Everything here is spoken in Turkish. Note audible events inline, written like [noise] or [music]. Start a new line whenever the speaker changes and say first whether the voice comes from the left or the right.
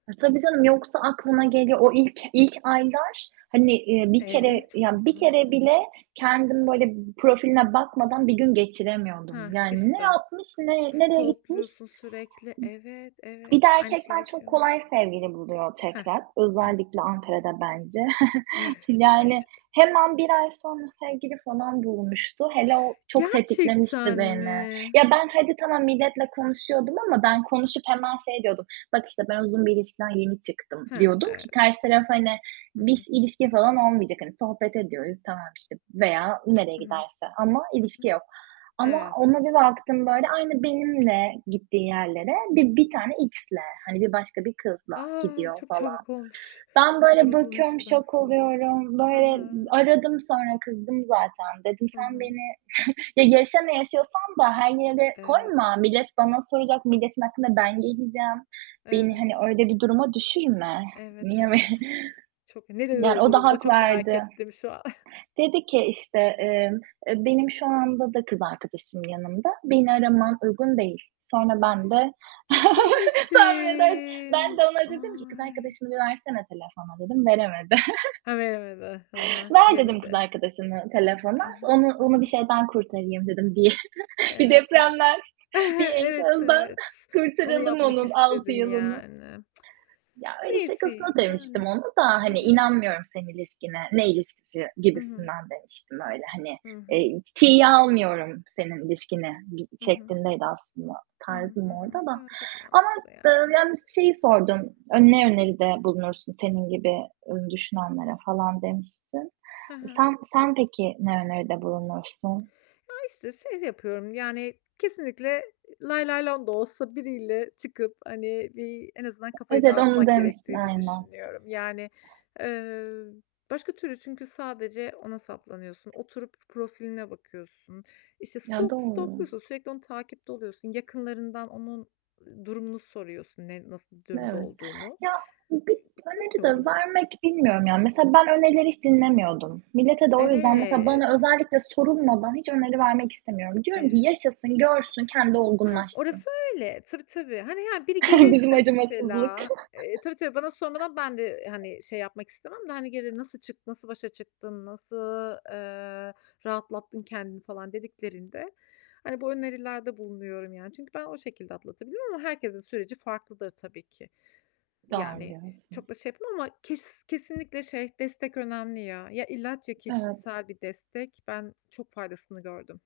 right: A, tabii canım, yoksa aklına geliyor. O ilk ilk aylar, hani, eee, bir kere
left: Evet, ç o
right: ya bir
left: kadar
right: kere
left: zor ki.
right: bile kendim böyle profiline bakmadan bir gün geçiremiyordum.
left: Hah,
right: Yani ne
left: işte
right: yapmış, ne nereye gitmiş?
left: stalk'luyorsun sürekli. Evet,
right: Bir
left: evet,
right: de
left: aynı şeyi
right: erkekler çok
left: yaşıyor mu?
right: kolay sevgili buluyor
left: Hah,
right: tekrar,
left: hıh.
right: özellikle Ankara'da bence. [chuckles]
left: [chuckles]
right: Yani
left: Bence de.
right: hemen 1 ay sonra sevgili falan bulmuştu, hele o çok tetiklemişti
left: Gerçekten
right: beni.
left: mi?
right: Ya, ben hadi, tamam, milletle konuşuyordum ama ben konuşup hemen şey diyordum, bak, işte, "Ben uzun bir ilişkiden yeni çıktım."
left: He,
right: diyordum ki
left: evet.
right: karşı taraf, hani
left: Hı
right: biz
left: hı.
right: ilişki falan olmayacak hani sohbet ediyoruz. Tamam, işte, veya nereye
left: Hı hı.
right: giderse ama
left: Hı
right: ilişki
left: hı.
right: yok ama
left: Evet.
right: ona bir baktım, böyle aynı benimle gittiği yerlere bir bir tane X'le, hani, bir başka bir kızla
left: A!
right: gidiyor
left: Çok
right: falan.
left: çabuk olmuş
right: Ben
left: bu kadar
right: böyle
left: uzun
right: bakıyorum,
left: ilişkiden
right: şok
left: sonra.
right: oluyorum,
left: I
right: böyle,
left: hı.
right: aradım sonra kızdım zaten. Dedim,
left: Hı
right: "Sen
left: hı.
right: beni [chuckles] Ya, yaşa ne yaşıyorsan da her yere koyma,
left: Evet.
right: millet bana soracak, milletin aklına ben geleceğim, beni hani
left: Evet.
right: öyle bir duruma düşürme.
left: Evet,
right: Niye?
left: evet. Çok
right: [chuckles]
left: Ne
right: [unintelligible]
left: dedi
right: Yani
left: o
right: o da
left: durumda?
right: hak
left: Çok merak
right: verdi.
left: ettim şu an. [chuckles]
right: Dedi ki, işte, emm, "E, benim şu anda da kız arkadaşım yanımda, beni araman uygun değil." Sonra ben de
left: Ciddi
right: [chuckles] tahmin edersin, ben
left: misin?
right: de ona dedim ki "Kız
left: Ay!
right: arkadaşını bir versene telefona." dedim, veremedi.
left: He, veremedi, hı hı,
right: [chuckles] "Ver" dedim, "kız
left: yemedi.
right: arkadaşını
left: I
right: telefona,
left: hı.
right: onu
left: I
right: onu bir
left: hı.
right: şeyden kurtarayım." dedim. Bi bir
left: Evet, evet.
right: depremden, bir
left: [chuckles] Evet,
right: enkazdan
left: evet. Onu
right: kurtaralım
left: yapmak
right: onun 6
left: istedin
right: yılını.
left: yani. [tsk]
right: Ya, öyle, şakasına
left: Neyse,
right: demiştim
left: yani.
right: onu da,
left: Hı
right: hani,
left: hı.
right: inanmıyorum senin ilişkine, ne ilişkisi
left: Hı hı.
right: gibisinden demiştim, öyle hani,
left: Hı hı.
right: eee, t tiye almıyorum senin ilişkini bir
left: Hı hı.
right: şeklindeydi aslında,
left: Hı hı,
right: tarzım
left: hı
right: orada
left: hı.
right: da
left: Ya, çok
right: ama,
left: mantıklı
right: eee,
left: yani.
right: yalnız ş şeyi sordun, "A, ne öneride bulunursun senin gibi, eee, düşünenlere?" falan demiştin.
left: He he.
right: Sen sen peki ne öneride bulunursun?
left: Ya, işte, şey yapıyorum, yani kesinlikle lay lay lom da olsa biriyle çıkıp, hani, bir en azından kafayı
right: Evet, onu
left: dağıtmak
right: demiştin
left: gerektiğini
right: aynen.
left: düşünüyorum. Yani, eee, başka türlü çünkü sadece ona saplanıyorsun, oturup profiline bakıyorsun, işte,
right: Ya,
left: stalk
right: doğru.
left: stalk'luyorsun, sürekli onu takipte oluyorsun, yakınlarından onun, ııı, durumunu soruyorsun ne, nasıl bir durumda
right: Evet.
left: olduğunu.
right: Ya, bir öneri de
left: Bilmiyorum.
right: vermek, bilmiyorum, ya, mesela, ben önerileri hiç dinlemiyordum. Millete de o yüzden mesela bana
left: Evet.
right: özellikle sorulmadan hiç öneri vermek istemiyorum. Diyorum ki
left: Evet.
right: "Yaşasın, görsün, kendi
left: Hah,
right: olgunlaşsın."
left: orası öyle. Tabii, tabii, hani, he, biri
right: [chuckles] Bizim
left: gelirse
right: acımasızlık.
left: mesela, eee, tabii, tabii bana sormadan ben de, eee,
right: [chuckles]
left: hani, şey, yapmak istemem de hani gelir, "Nasıl çık nasıl başa çıktın? Nasıl, eee, rahatlattın kendini?" falan dediklerinde, hani, bu önerilerde bulunuyorum yani. Çünkü ben o şekilde atlatabilirim ama herkesin süreci farklıdır tabii ki.
right: Doğru
left: Yani
right: diyorsun.
left: çok da şey yapmam ama kes kesinlikle, şey, destek önemli ya, ya ilaç ya
right: Evet.
left: kişisel bir destek. Ben çok faydasını gördüm.